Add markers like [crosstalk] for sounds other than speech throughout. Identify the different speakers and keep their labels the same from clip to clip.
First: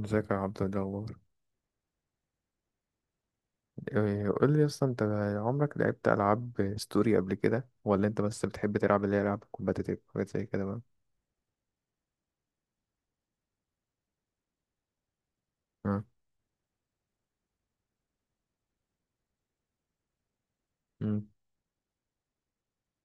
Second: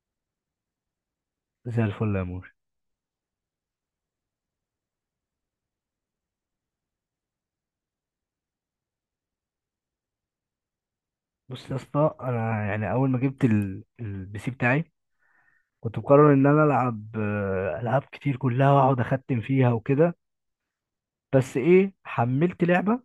Speaker 1: ازيك يا عبد الجبار؟
Speaker 2: زي الفل يا مور.
Speaker 1: إيه، قول لي اصلا انت عمرك لعبت العاب ستوري قبل كده ولا انت بس بتحب تلعب اللي هي العاب كومباتيتيف حاجات زي كده بقى؟
Speaker 2: بص يا اسطى، انا يعني اول ما جبت البي سي بتاعي كنت
Speaker 1: اه.
Speaker 2: مقرر ان انا العب العاب كتير كلها واقعد اختم فيها وكده.
Speaker 1: امم.
Speaker 2: بس ايه، حملت لعبه،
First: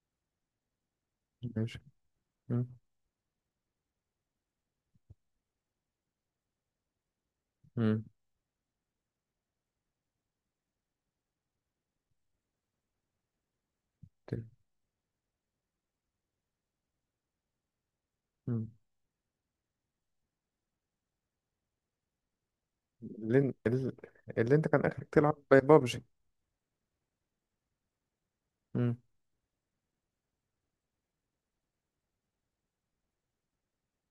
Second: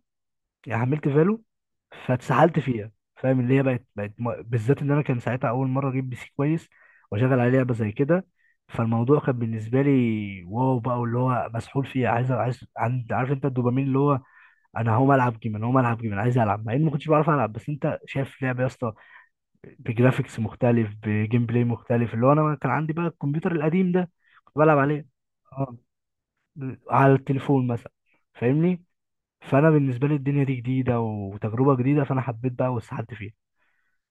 Speaker 2: يعني حملت فالو
Speaker 1: ماشي.
Speaker 2: فاتسحلت
Speaker 1: امم.
Speaker 2: فيها. فاهم اللي هي بقت بالذات ان انا كان ساعتها اول مره اجيب بي سي كويس واشغل عليه لعبه زي
Speaker 1: امم.
Speaker 2: كده. فالموضوع كان بالنسبه لي واو بقى، واللي هو مسحول فيه، عارف انت الدوبامين اللي هو
Speaker 1: ت-
Speaker 2: انا هقوم العب جيم، انا هقوم العب جيم، انا عايز العب مع اني ما كنتش بعرف العب. بس انت شايف لعبه يا
Speaker 1: امم.
Speaker 2: اسطى بجرافيكس مختلف بجيم بلاي مختلف، اللي هو انا كان عندي بقى
Speaker 1: اللي,
Speaker 2: الكمبيوتر
Speaker 1: ان-
Speaker 2: القديم
Speaker 1: ال-
Speaker 2: ده
Speaker 1: اللي
Speaker 2: كنت
Speaker 1: انت
Speaker 2: بلعب
Speaker 1: كان
Speaker 2: عليه،
Speaker 1: اخرك تلعب
Speaker 2: اه،
Speaker 1: بابجي.
Speaker 2: على التليفون مثلا، فاهمني؟
Speaker 1: امم.
Speaker 2: فانا بالنسبه لي الدنيا دي جديده وتجربه جديده، فانا حبيت بقى واستحدت فيها.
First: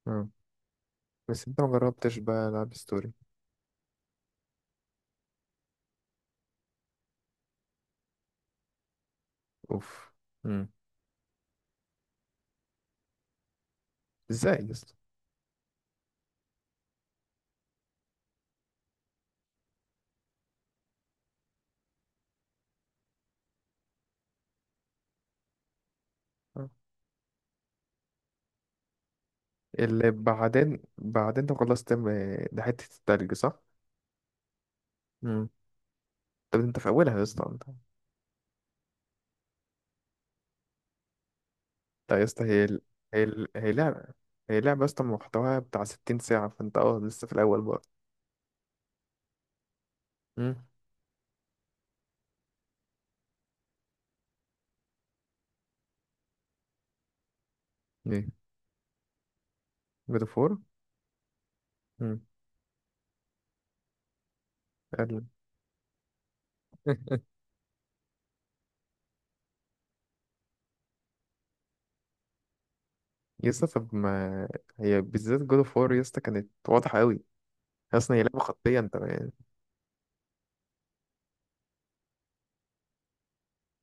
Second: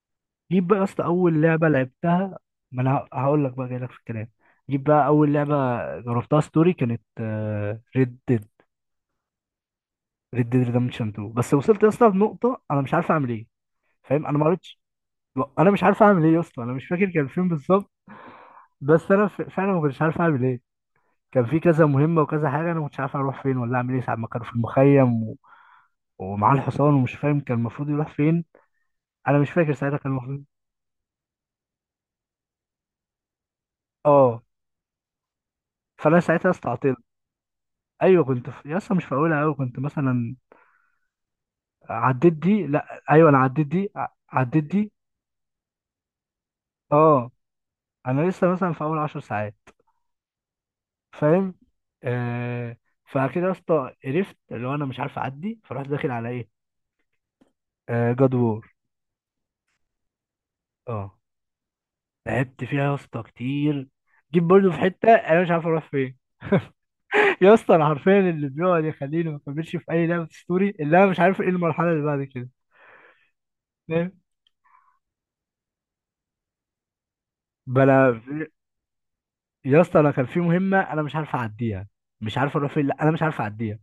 Speaker 1: اه.
Speaker 2: جيت بقى يا اسطى اول
Speaker 1: بس انت ما
Speaker 2: لعبه
Speaker 1: جربتش
Speaker 2: لعبتها،
Speaker 1: بقى العاب
Speaker 2: ما انا
Speaker 1: ستوري؟
Speaker 2: هقول لك بقى جاي لك في الكلام. جيت بقى اول لعبه جربتها ستوري كانت ريد ديد،
Speaker 1: اوف.
Speaker 2: ريد ديد
Speaker 1: امم.
Speaker 2: ريدمشن 2، بس وصلت يا اسطى لنقطه انا مش عارف اعمل ايه. فاهم، انا ما
Speaker 1: ازاي يا
Speaker 2: قريتش.
Speaker 1: اسطى؟
Speaker 2: انا مش عارف اعمل ايه يا اسطى، انا مش فاكر كان فين بالظبط. بس انا فعلا ما كنتش عارف اعمل ايه. كان في كذا مهمه وكذا حاجه، انا ما كنتش عارف اروح فين ولا اعمل ايه ساعه ما كانوا في المخيم ومعاه
Speaker 1: اه.
Speaker 2: الحصان ومش فاهم كان المفروض يروح فين. انا مش فاكر ساعتها كان
Speaker 1: اللي
Speaker 2: المفروض.
Speaker 1: بعدين انت خلصت ده حته التلج، صح؟
Speaker 2: اه.
Speaker 1: امم.
Speaker 2: فانا ساعتها
Speaker 1: طب انت في
Speaker 2: استعطلت.
Speaker 1: اولها يا اسطى انت؟
Speaker 2: ايوه يا اسطى مش في اولها قوي، كنت مثلا
Speaker 1: لا يا
Speaker 2: عديت
Speaker 1: اسطى،
Speaker 2: دي، لا ايوه انا عديت
Speaker 1: هي
Speaker 2: دي،
Speaker 1: لعبة، هي
Speaker 2: عديت
Speaker 1: لعبة يا
Speaker 2: دي.
Speaker 1: اسطى محتواها بتاع 60 ساعة، فانت اه لسه
Speaker 2: اه.
Speaker 1: في الأول بقى.
Speaker 2: انا لسه مثلا في اول 10 ساعات،
Speaker 1: امم.
Speaker 2: فاهم؟ آه... فكده يا اسطى قرفت، اللي هو انا مش عارف اعدي، فرحت داخل على ايه؟ آه،
Speaker 1: ايه؟
Speaker 2: جاد وور.
Speaker 1: جود اوف وور.
Speaker 2: اه،
Speaker 1: امم.
Speaker 2: لعبت فيها يا اسطى كتير، جيت برضه في حته
Speaker 1: قال-
Speaker 2: انا مش عارف اروح فين. [laughs]
Speaker 1: [laughs]
Speaker 2: يا اسطى انا حرفيا اللي بيقعد يخليني ما اكملش في اي لعبه ستوري اللي انا مش عارف ايه المرحله اللي بعد كده.
Speaker 1: يا اسطى طب
Speaker 2: فاهم؟
Speaker 1: ما هي بالذات جود اوف وور يا اسطى كانت واضحة قوي.
Speaker 2: بلا
Speaker 1: اصلا هي لعبة
Speaker 2: في-
Speaker 1: خطية انت يعني.
Speaker 2: يا اسطى انا كان في مهمه انا مش عارف اعديها، مش عارف اروح فين، لا انا مش عارف اعديها.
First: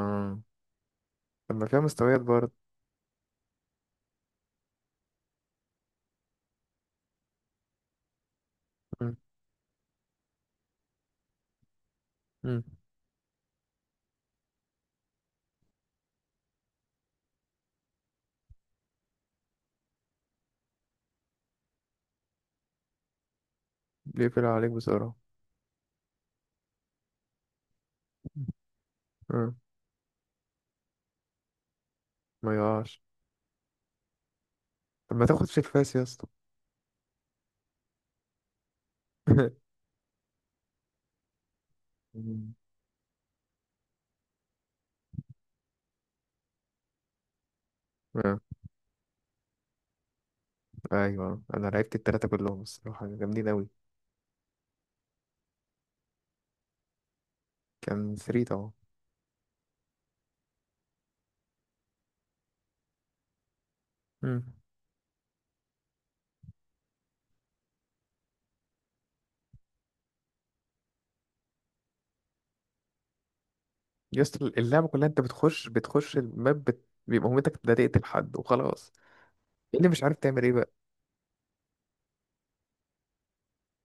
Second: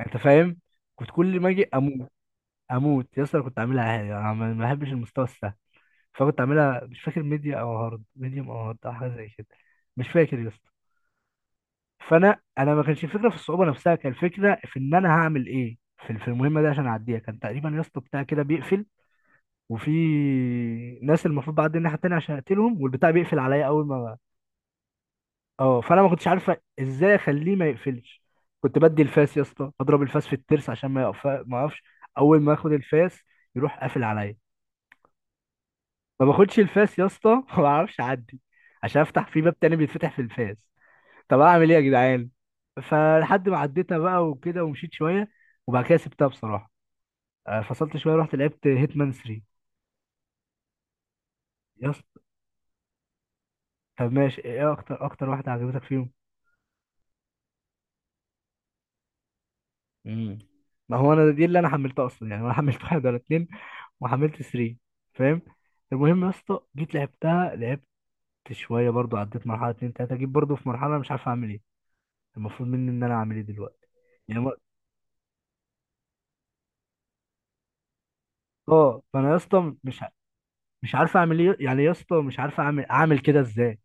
Speaker 2: انت فاهم؟ كنت كل ما
Speaker 1: طب
Speaker 2: اجي
Speaker 1: ما فيها
Speaker 2: اموت.
Speaker 1: مستويات برضه.
Speaker 2: اموت يا اسطى. أنا كنت اعملها عادي، انا ما بحبش المستوى السهل، فكنت اعملها، مش فاكر ميديا او هارد، ميديوم او هارد او حاجه
Speaker 1: مم.
Speaker 2: زي كده، مش فاكر يا اسطى. فانا
Speaker 1: مم.
Speaker 2: انا ما كانش الفكره في الصعوبه نفسها، كان الفكره في ان انا هعمل ايه في المهمه دي عشان اعديها. كان تقريبا يا اسطى بتاع كده بيقفل، وفي ناس المفروض بعدي الناحيه التانيه عشان اقتلهم، والبتاع بيقفل عليا اول ما،
Speaker 1: بيقفل عليك بسرعة.
Speaker 2: اه، فانا ما كنتش عارفه ازاي اخليه ما يقفلش. كنت بدي الفاس يا
Speaker 1: مم.
Speaker 2: اسطى اضرب الفاس في الترس عشان ما يقف ما اقفش. اول ما
Speaker 1: ما
Speaker 2: اخد
Speaker 1: يقعش.
Speaker 2: الفاس يروح قافل عليا.
Speaker 1: طب ما تاخد في الفاس يا
Speaker 2: ما
Speaker 1: اسطى.
Speaker 2: باخدش الفاس يا اسطى [laughs] ما بعرفش اعدي، عشان افتح في باب
Speaker 1: [laughs]
Speaker 2: تاني بيتفتح في الفاس. طب اعمل ايه يا جدعان؟
Speaker 1: مم.
Speaker 2: فلحد ما عديتها بقى وكده ومشيت شويه، وبعد كده سبتها بصراحه. فصلت شويه رحت
Speaker 1: آه.
Speaker 2: لعبت هيتمان 3.
Speaker 1: ايوه انا
Speaker 2: يا
Speaker 1: لعبت
Speaker 2: اسطى
Speaker 1: التلاتة كلهم، الصراحة جامدين قوي.
Speaker 2: طب ماشي، ايه اكتر واحده عجبتك فيهم؟
Speaker 1: كان 3 طبعا.
Speaker 2: امم، ما هو انا دي اللي انا حملتها اصلا، يعني انا حملت [laughs] واحد ولا اتنين، وحملت
Speaker 1: مم.
Speaker 2: 3. فاهم؟ المهم يا اسطى جيت لعبتها، لعبت شويه برضو، عديت مرحله اتنين تلاته، جيت برضو في مرحله مش عارف اعمل ايه، المفروض مني ان انا اعمل ايه دلوقتي.
Speaker 1: يس،
Speaker 2: يعني ما-
Speaker 1: اللعبة كلها انت بتخش الماب، بيبقى مهمتك ده تقتل حد وخلاص.
Speaker 2: اه فانا يا اسطى
Speaker 1: إيه اللي مش عارف تعمل ايه بقى؟
Speaker 2: مش عارف اعمل ايه، يعني يا اسطى مش عارف اعمل كده ازاي.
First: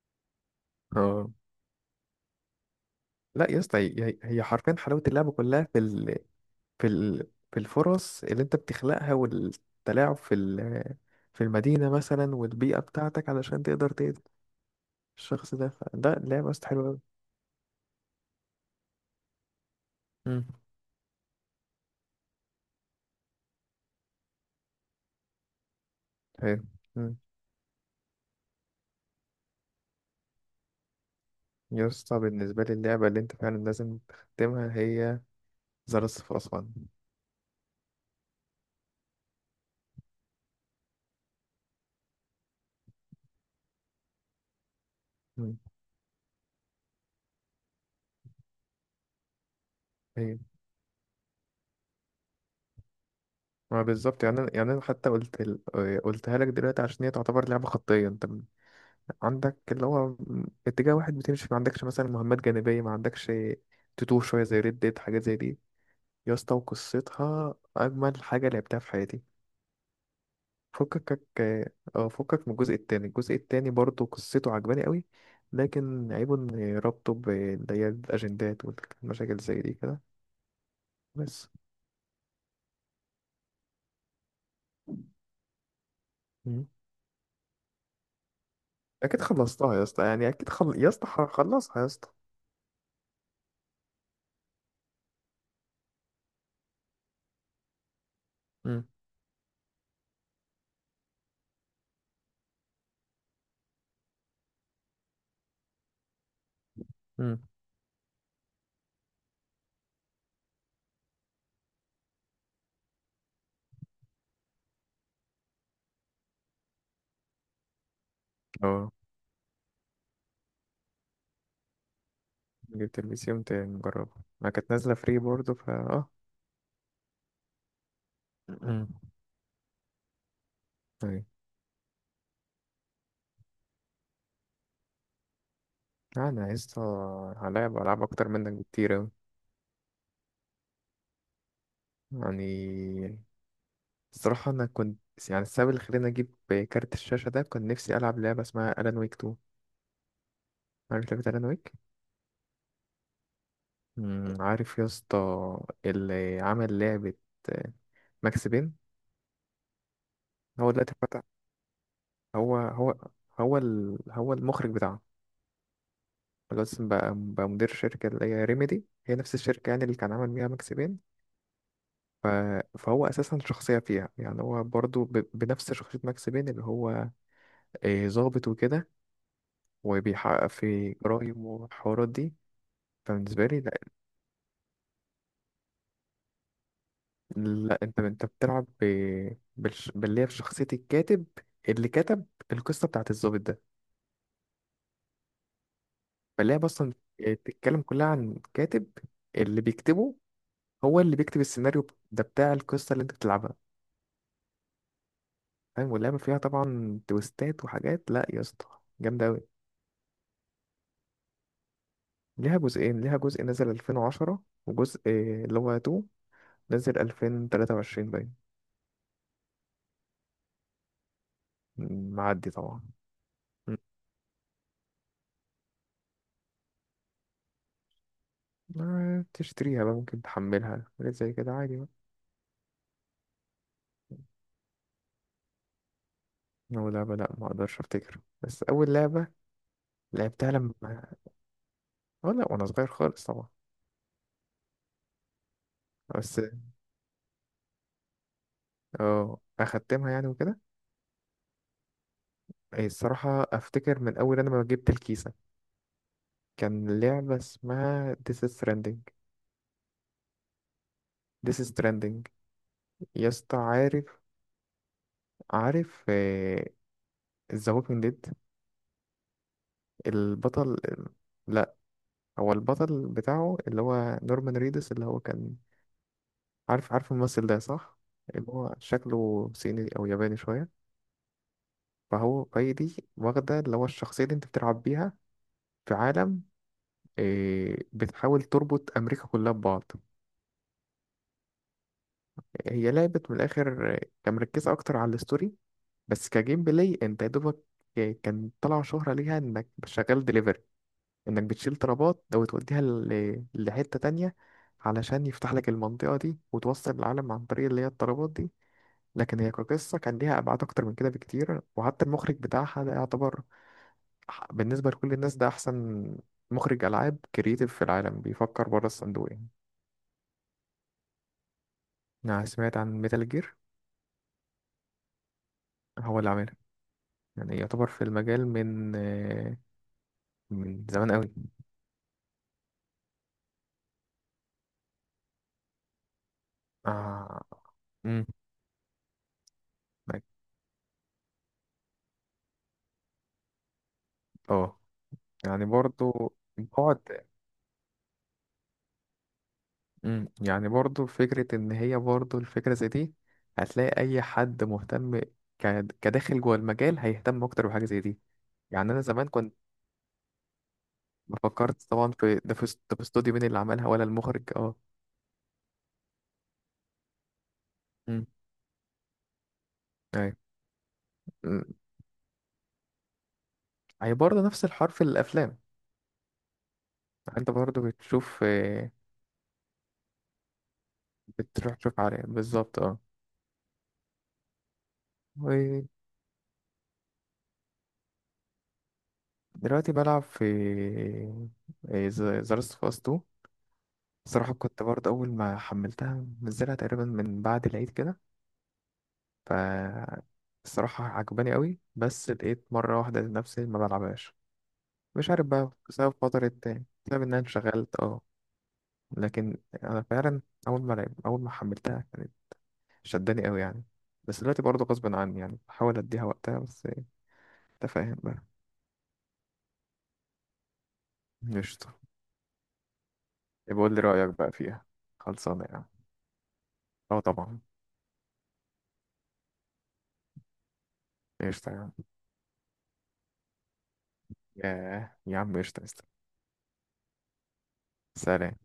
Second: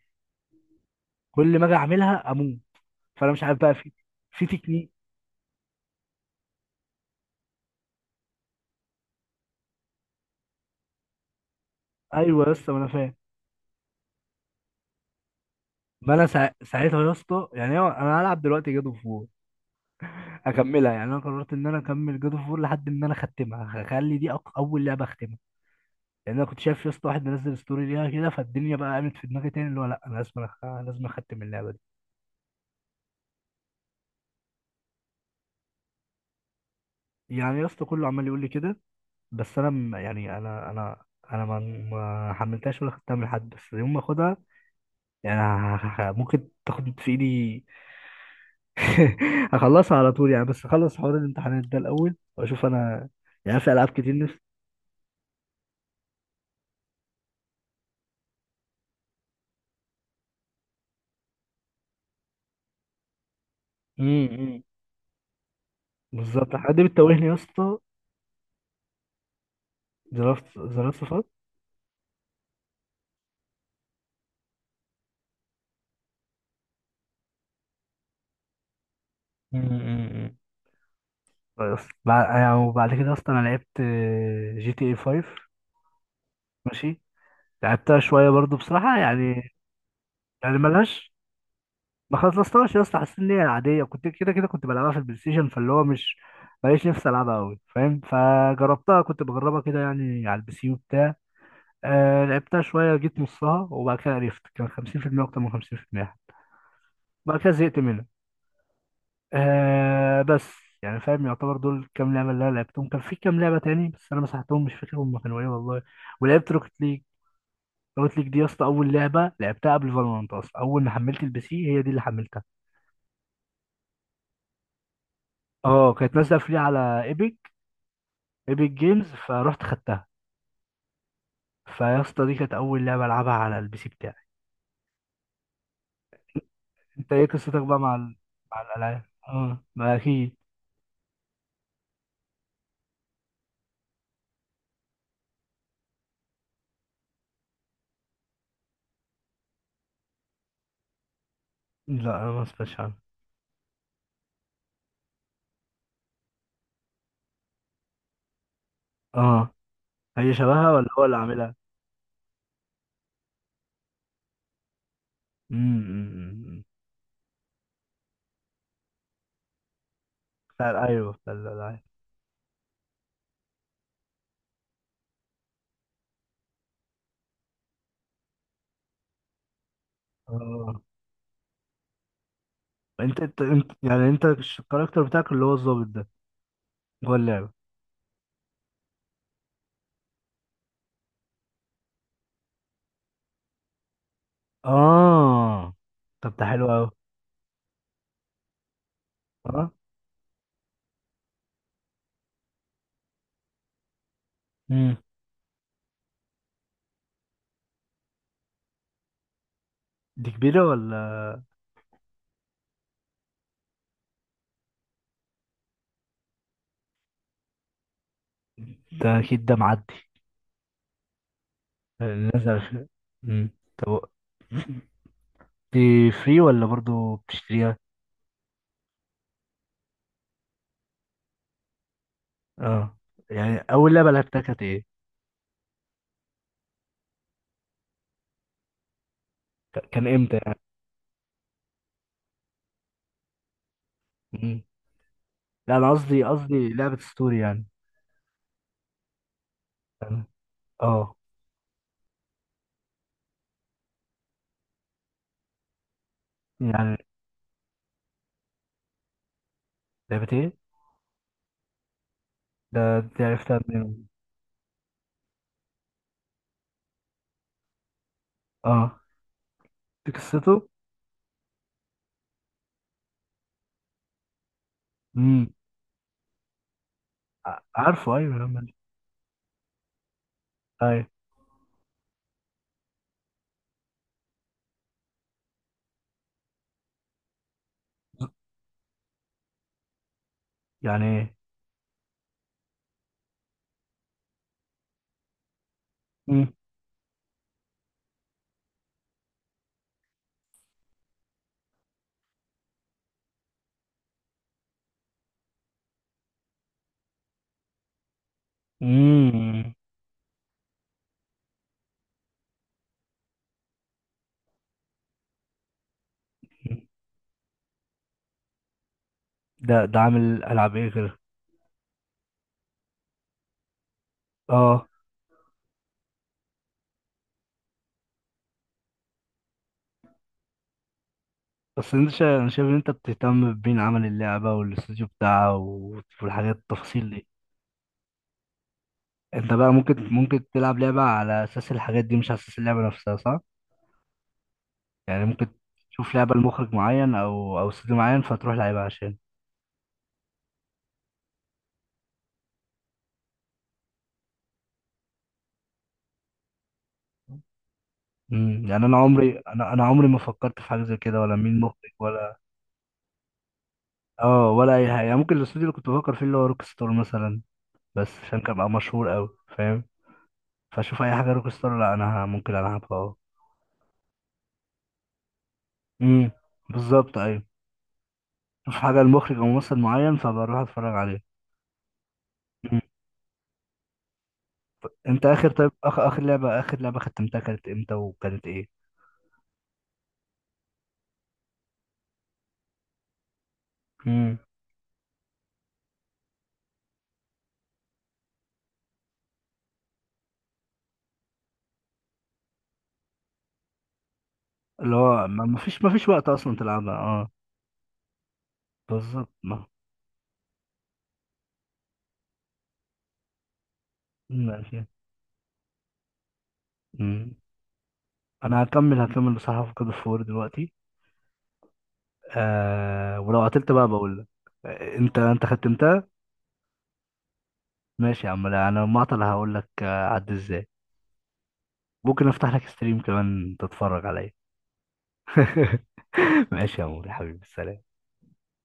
Speaker 1: اه.
Speaker 2: كل ما اجي اعملها اموت. فانا مش
Speaker 1: لا
Speaker 2: عارف
Speaker 1: يا
Speaker 2: بقى
Speaker 1: اسطى،
Speaker 2: في
Speaker 1: هي
Speaker 2: في
Speaker 1: حرفيا
Speaker 2: تكنيك.
Speaker 1: حلاوة اللعبة كلها في في الفرص اللي انت بتخلقها والتلاعب في في المدينة مثلا
Speaker 2: ايوه يا اسطى ما
Speaker 1: والبيئة
Speaker 2: انا فاهم.
Speaker 1: بتاعتك علشان تقدر تقتل الشخص ده.
Speaker 2: ما
Speaker 1: فده
Speaker 2: انا
Speaker 1: لعبة يا
Speaker 2: سا...
Speaker 1: اسطى حلوة أوي.
Speaker 2: ساعتها يا اسطى يعني انا هلعب دلوقتي جاد اوف وور
Speaker 1: مم.
Speaker 2: اكملها، يعني انا قررت ان انا اكمل جاد اوف وور لحد ما انا اختمها، هخلي دي اول لعبه اختمها، لان انا كنت
Speaker 1: حلو.
Speaker 2: شايف يا اسطى
Speaker 1: مم.
Speaker 2: واحد منزل ستوري ليها كده، فالدنيا بقى قامت في دماغي تاني اللي هو لا انا لازم لازم اختم اللعبه دي.
Speaker 1: يا اسطى بالنسبة لي اللعبة اللي انت فعلا لازم تختمها هي ذا لاست اوف اس
Speaker 2: يعني يا اسطى كله عمال يقول لي كده، بس انا يعني انا ما حملتهاش ولا خدتها من حد، بس يوم ما اخدها يعني ممكن تاخد في ايدي، [laughs] هخلصها على طول
Speaker 1: 1.
Speaker 2: يعني، بس اخلص حوار الامتحانات ده الاول واشوف انا، يعني في
Speaker 1: ما
Speaker 2: العاب كتير
Speaker 1: بالظبط، يعني أنا
Speaker 2: نفسي.
Speaker 1: يعني أنا حتى قلت آه، قلتها لك دلوقتي، عشان هي تعتبر لعبة خطية، أنت عندك اللي هو اتجاه واحد بتمشي، ما عندكش مثلا مهمات جانبية، ما عندكش تتوه
Speaker 2: مم،
Speaker 1: شوية زي
Speaker 2: مم.
Speaker 1: ريد ديد حاجات زي دي. يا اسطى
Speaker 2: بالظبط، حد بتتوهني يا
Speaker 1: وقصتها
Speaker 2: اسطى.
Speaker 1: أجمل حاجة لعبتها في حياتي.
Speaker 2: زرافت، زرافت
Speaker 1: فكك.
Speaker 2: فات.
Speaker 1: اه فكك. من الجزء التاني، الجزء التاني برضه قصته عجباني قوي، لكن عيبه إن ربطه باللي هي الأجندات والمشاكل
Speaker 2: مم،
Speaker 1: زي دي
Speaker 2: مم،
Speaker 1: كده.
Speaker 2: مم.
Speaker 1: بس.
Speaker 2: بس بعد يعني، وبعد كده اصلا انا لعبت جي تي اي 5.
Speaker 1: مم.
Speaker 2: ماشي. لعبتها شويه برضو بصراحه
Speaker 1: أكيد
Speaker 2: يعني،
Speaker 1: خلصتها يا اسطى، يعني أكيد
Speaker 2: يعني
Speaker 1: يا اسطى
Speaker 2: ملهاش،
Speaker 1: خلصها يا اسطى.
Speaker 2: ما خلصتهاش يا اسطى. حسيت ان هي عاديه، كنت كده كده كنت بلعبها في البلاي ستيشن، فاللي هو مش ماليش نفسي العبها قوي، فاهم؟
Speaker 1: مم.
Speaker 2: فجربتها كنت بجربها كده يعني على البي سي وبتاع. آه، لعبتها شوية، جيت نصها وبعد كده عرفت كان 50%، أكتر من 50%.
Speaker 1: مم.
Speaker 2: بعد كده زهقت منها. آه بس. يعني فاهم، يعتبر دول كام لعبة اللي أنا لعبتهم. كان في كام لعبة تاني بس أنا مسحتهم، مش فاكر هما كانوا إيه والله. ولعبت روكت ليج. روكت ليج دي يا اسطى
Speaker 1: اه،
Speaker 2: أول لعبة لعبتها قبل فالورانت أصلا، أول ما حملت البي سي هي دي اللي حملتها.
Speaker 1: جبت البي سي قمت مجربها، ما كانت نازلة فري برضه، فا
Speaker 2: أه
Speaker 1: اه.
Speaker 2: كانت نازلة فري على إيبك، إيبك
Speaker 1: مم.
Speaker 2: جيمز، فرحت خدتها.
Speaker 1: طيب.
Speaker 2: فيا اسطى دي كانت أول لعبة ألعبها على البي سي بتاعي.
Speaker 1: انا عايز
Speaker 2: أنت إيه قصتك
Speaker 1: هلاعب
Speaker 2: بقى مع
Speaker 1: العاب
Speaker 2: ال...
Speaker 1: اكتر منك
Speaker 2: مع
Speaker 1: بكتير
Speaker 2: الألعاب؟
Speaker 1: اوي
Speaker 2: أه ما أكيد.
Speaker 1: يعني. الصراحة انا كنت، يعني السبب اللي خلاني اجيب كارت الشاشة ده كنت نفسي العب لعبة اسمها الان ويك 2. عارف لعبة الان ويك؟
Speaker 2: لا أنا ما سمعتش.
Speaker 1: مم، عارف يا اسطى اللي عمل لعبة ماكس بين.
Speaker 2: اه، هي
Speaker 1: هو
Speaker 2: شبهها ولا
Speaker 1: دلوقتي
Speaker 2: هو اللي
Speaker 1: فتح،
Speaker 2: عاملها؟
Speaker 1: هو هو المخرج بتاعها،
Speaker 2: امم، أمم.
Speaker 1: خلاص بقى بقى مدير شركة اللي هي ريميدي، هي نفس الشركة يعني اللي كان عمل بيها ماكس
Speaker 2: بتاع، ايوه،
Speaker 1: بين.
Speaker 2: بتاع الالعاب.
Speaker 1: ف... فهو أساسا شخصية فيها، يعني هو برضو بنفس شخصية ماكس بين اللي هو إيه، ظابط وكده وبيحقق
Speaker 2: اه،
Speaker 1: في جرايم والحوارات دي.
Speaker 2: انت انت
Speaker 1: فبالنسبة لي
Speaker 2: انت
Speaker 1: لا،
Speaker 2: يعني انت الكاركتر بتاعك اللي هو الظابط ده هو اللعبة؟
Speaker 1: لا أنت أنت بتلعب باللي هي في شخصية الكاتب اللي كتب القصة بتاعت الظابط ده.
Speaker 2: اه. طب ده
Speaker 1: فاللي هي
Speaker 2: حلو قوي.
Speaker 1: أصلا بتتكلم كلها عن كاتب اللي
Speaker 2: اه.
Speaker 1: بيكتبه، هو اللي بيكتب السيناريو ده بتاع القصة اللي أنت بتلعبها.
Speaker 2: امم.
Speaker 1: فاهم؟ واللعبة فيها طبعا تويستات وحاجات، لا يا اسطى جامدة أوي.
Speaker 2: دي كبيرة ولا؟
Speaker 1: ليها جزئين، ليها جزء نزل 2010 وجزء آه، اللي هو 2، نزل 2023 باين.
Speaker 2: ده اكيد ده معدي.
Speaker 1: معدي
Speaker 2: نزل
Speaker 1: طبعا.
Speaker 2: في- امم.
Speaker 1: م.
Speaker 2: طب و- دي فري ولا برضو بتشتريها؟
Speaker 1: ما تشتريها بقى، ممكن تحملها حاجات زي كده عادي بقى.
Speaker 2: اه. يعني اول لعبة لعبتها كانت ايه؟
Speaker 1: أول لعبة؟ لأ ما أقدرش أفتكر. بس أول لعبة
Speaker 2: كان امتى
Speaker 1: لعبتها
Speaker 2: يعني؟
Speaker 1: لما، أه لأ وأنا صغير خالص طبعا،
Speaker 2: امم. لا انا قصدي،
Speaker 1: بس
Speaker 2: قصدي لعبة ستوري يعني.
Speaker 1: أه أختمها
Speaker 2: أنا-
Speaker 1: يعني وكده.
Speaker 2: اه.
Speaker 1: إيه، الصراحة أفتكر من أول أنا ما جبت الكيسة
Speaker 2: يعني
Speaker 1: كان لعبة اسمها This is Stranding.
Speaker 2: لعبة ايه؟
Speaker 1: This is Stranding.
Speaker 2: ده دي
Speaker 1: يا اسطى
Speaker 2: عرفتها منين؟
Speaker 1: عارف، عارف ذا ووكينج ديد؟
Speaker 2: اه. دي قصته؟
Speaker 1: البطل، لا هو البطل بتاعه اللي هو نورمان ريدس اللي هو
Speaker 2: امم.
Speaker 1: كان، عارف عارف الممثل ده صح؟
Speaker 2: عارفه، ايوه يا
Speaker 1: اللي
Speaker 2: عم.
Speaker 1: هو شكله صيني او ياباني شويه.
Speaker 2: ايوه.
Speaker 1: فهي دي واخده اللي هو الشخصيه اللي انت بتلعب بيها في عالم إيه، بتحاول تربط امريكا كلها ببعض.
Speaker 2: يعني ايه؟
Speaker 1: هي لعبت من الاخر آه، كان مركزه اكتر على الستوري، بس
Speaker 2: امم.
Speaker 1: كجيم بلاي انت يا دوبك آه، كان طلع شهره ليها انك شغال دليفري، انك بتشيل طلبات او توديها لحتة تانية علشان يفتح لك المنطقة دي وتوصل العالم عن طريق اللي هي الطلبات دي. لكن هي
Speaker 2: امم.
Speaker 1: كقصة كان ليها أبعاد أكتر من كده بكتير، وحتى المخرج بتاعها ده يعتبر بالنسبة لكل الناس ده أحسن مخرج ألعاب كرييتيف في العالم، بيفكر بره الصندوق يعني.
Speaker 2: ده ده عامل العاب ايه غير؟
Speaker 1: أنا سمعت عن ميتال جير.
Speaker 2: اه.
Speaker 1: هو اللي عاملها، يعني يعتبر في المجال من آه، من زمان قوي.
Speaker 2: بس انا شايف ان انت بتهتم بمين عمل اللعبه والاستوديو بتاعها والحاجات التفاصيل دي.
Speaker 1: اه. امم.
Speaker 2: انت بقى ممكن تلعب لعبه على اساس الحاجات دي مش على اساس اللعبه نفسها، صح؟
Speaker 1: اه.
Speaker 2: يعني ممكن
Speaker 1: يعني
Speaker 2: تشوف
Speaker 1: برضو
Speaker 2: لعبه لمخرج معين
Speaker 1: بعد.
Speaker 2: او استوديو معين فتروح لعبها عشان،
Speaker 1: مم. يعني برضو فكرة إن هي برضو الفكرة زي دي، هتلاقي أي حد مهتم كداخل جوه المجال هيهتم أكتر بحاجة زي دي.
Speaker 2: امم. يعني
Speaker 1: يعني
Speaker 2: انا
Speaker 1: أنا زمان
Speaker 2: عمري،
Speaker 1: كنت
Speaker 2: انا عمري ما فكرت في حاجه زي كده، ولا مين
Speaker 1: فكرت
Speaker 2: مخرج
Speaker 1: طبعا
Speaker 2: ولا.
Speaker 1: في ده، في ده في استوديو مين اللي عملها ولا المخرج،
Speaker 2: اه، ولا
Speaker 1: اه.
Speaker 2: اي حاجه يعني، ممكن الاستوديو اللي كنت بفكر فيه اللي هو روك ستار مثلا، بس
Speaker 1: مم.
Speaker 2: عشان كان بقى مشهور قوي، فاهم؟
Speaker 1: أيوة.
Speaker 2: فاشوف اي حاجه روك
Speaker 1: مم.
Speaker 2: ستار لا انا ممكن العبها، اه.
Speaker 1: هي برضه نفس الحوار في الأفلام.
Speaker 2: امم. بالظبط،
Speaker 1: يعني
Speaker 2: ايوه.
Speaker 1: أنت برضه بتشوف
Speaker 2: شوف
Speaker 1: آه،
Speaker 2: حاجه المخرج او ممثل معين فبروح اتفرج عليه.
Speaker 1: بتروح تشوف عليه بالظبط،
Speaker 2: مم.
Speaker 1: اه.
Speaker 2: انت اخر، طيب
Speaker 1: ودلوقتي
Speaker 2: اخر لعبه، اخر لعبه ختمتها كانت امتى وكانت ايه؟
Speaker 1: بلعب في آه، ذا لاست اوف اس 2.
Speaker 2: امم.
Speaker 1: صراحة كنت برضه أول ما حملتها منزلها تقريبا من بعد العيد كده. ف الصراحة عجباني قوي، بس لقيت مرة واحدة نفسي ما بلعبهاش.
Speaker 2: اللي هو
Speaker 1: مش
Speaker 2: ما
Speaker 1: عارف
Speaker 2: ما
Speaker 1: بقى
Speaker 2: فيش ما فيش
Speaker 1: بسبب
Speaker 2: وقت
Speaker 1: فترة
Speaker 2: اصلا
Speaker 1: تاني،
Speaker 2: تلعبها،
Speaker 1: بسبب إن
Speaker 2: اه.
Speaker 1: أنا انشغلت، اه.
Speaker 2: بالظبط،
Speaker 1: لكن
Speaker 2: ما
Speaker 1: أنا فعلا أول ما حملتها كانت شداني قوي يعني، بس دلوقتي
Speaker 2: ماشي.
Speaker 1: برضه غصب عني يعني بحاول أديها وقتها بس.
Speaker 2: امم.
Speaker 1: أنت فاهم بقى.
Speaker 2: انا هكمل، هكمل بصراحه في كود اوف وور دلوقتي.
Speaker 1: قشطة.
Speaker 2: آه ولو قتلت
Speaker 1: يبقى
Speaker 2: بقى
Speaker 1: قول لي
Speaker 2: بقول لك.
Speaker 1: رأيك بقى فيها،
Speaker 2: آه، انت انت
Speaker 1: خلصانة يعني.
Speaker 2: ختمتها؟
Speaker 1: اه طبعا.
Speaker 2: ماشي يا عم. لا انا المعطل هقول لك، آه، عد ازاي.
Speaker 1: قشطة يا عم.
Speaker 2: ممكن افتح لك ستريم كمان تتفرج عليا.
Speaker 1: ياه يا عم، قشطة
Speaker 2: [laughs]
Speaker 1: قشطة.
Speaker 2: ماشي يا عمور يا حبيبي، سلام.
Speaker 1: سلام.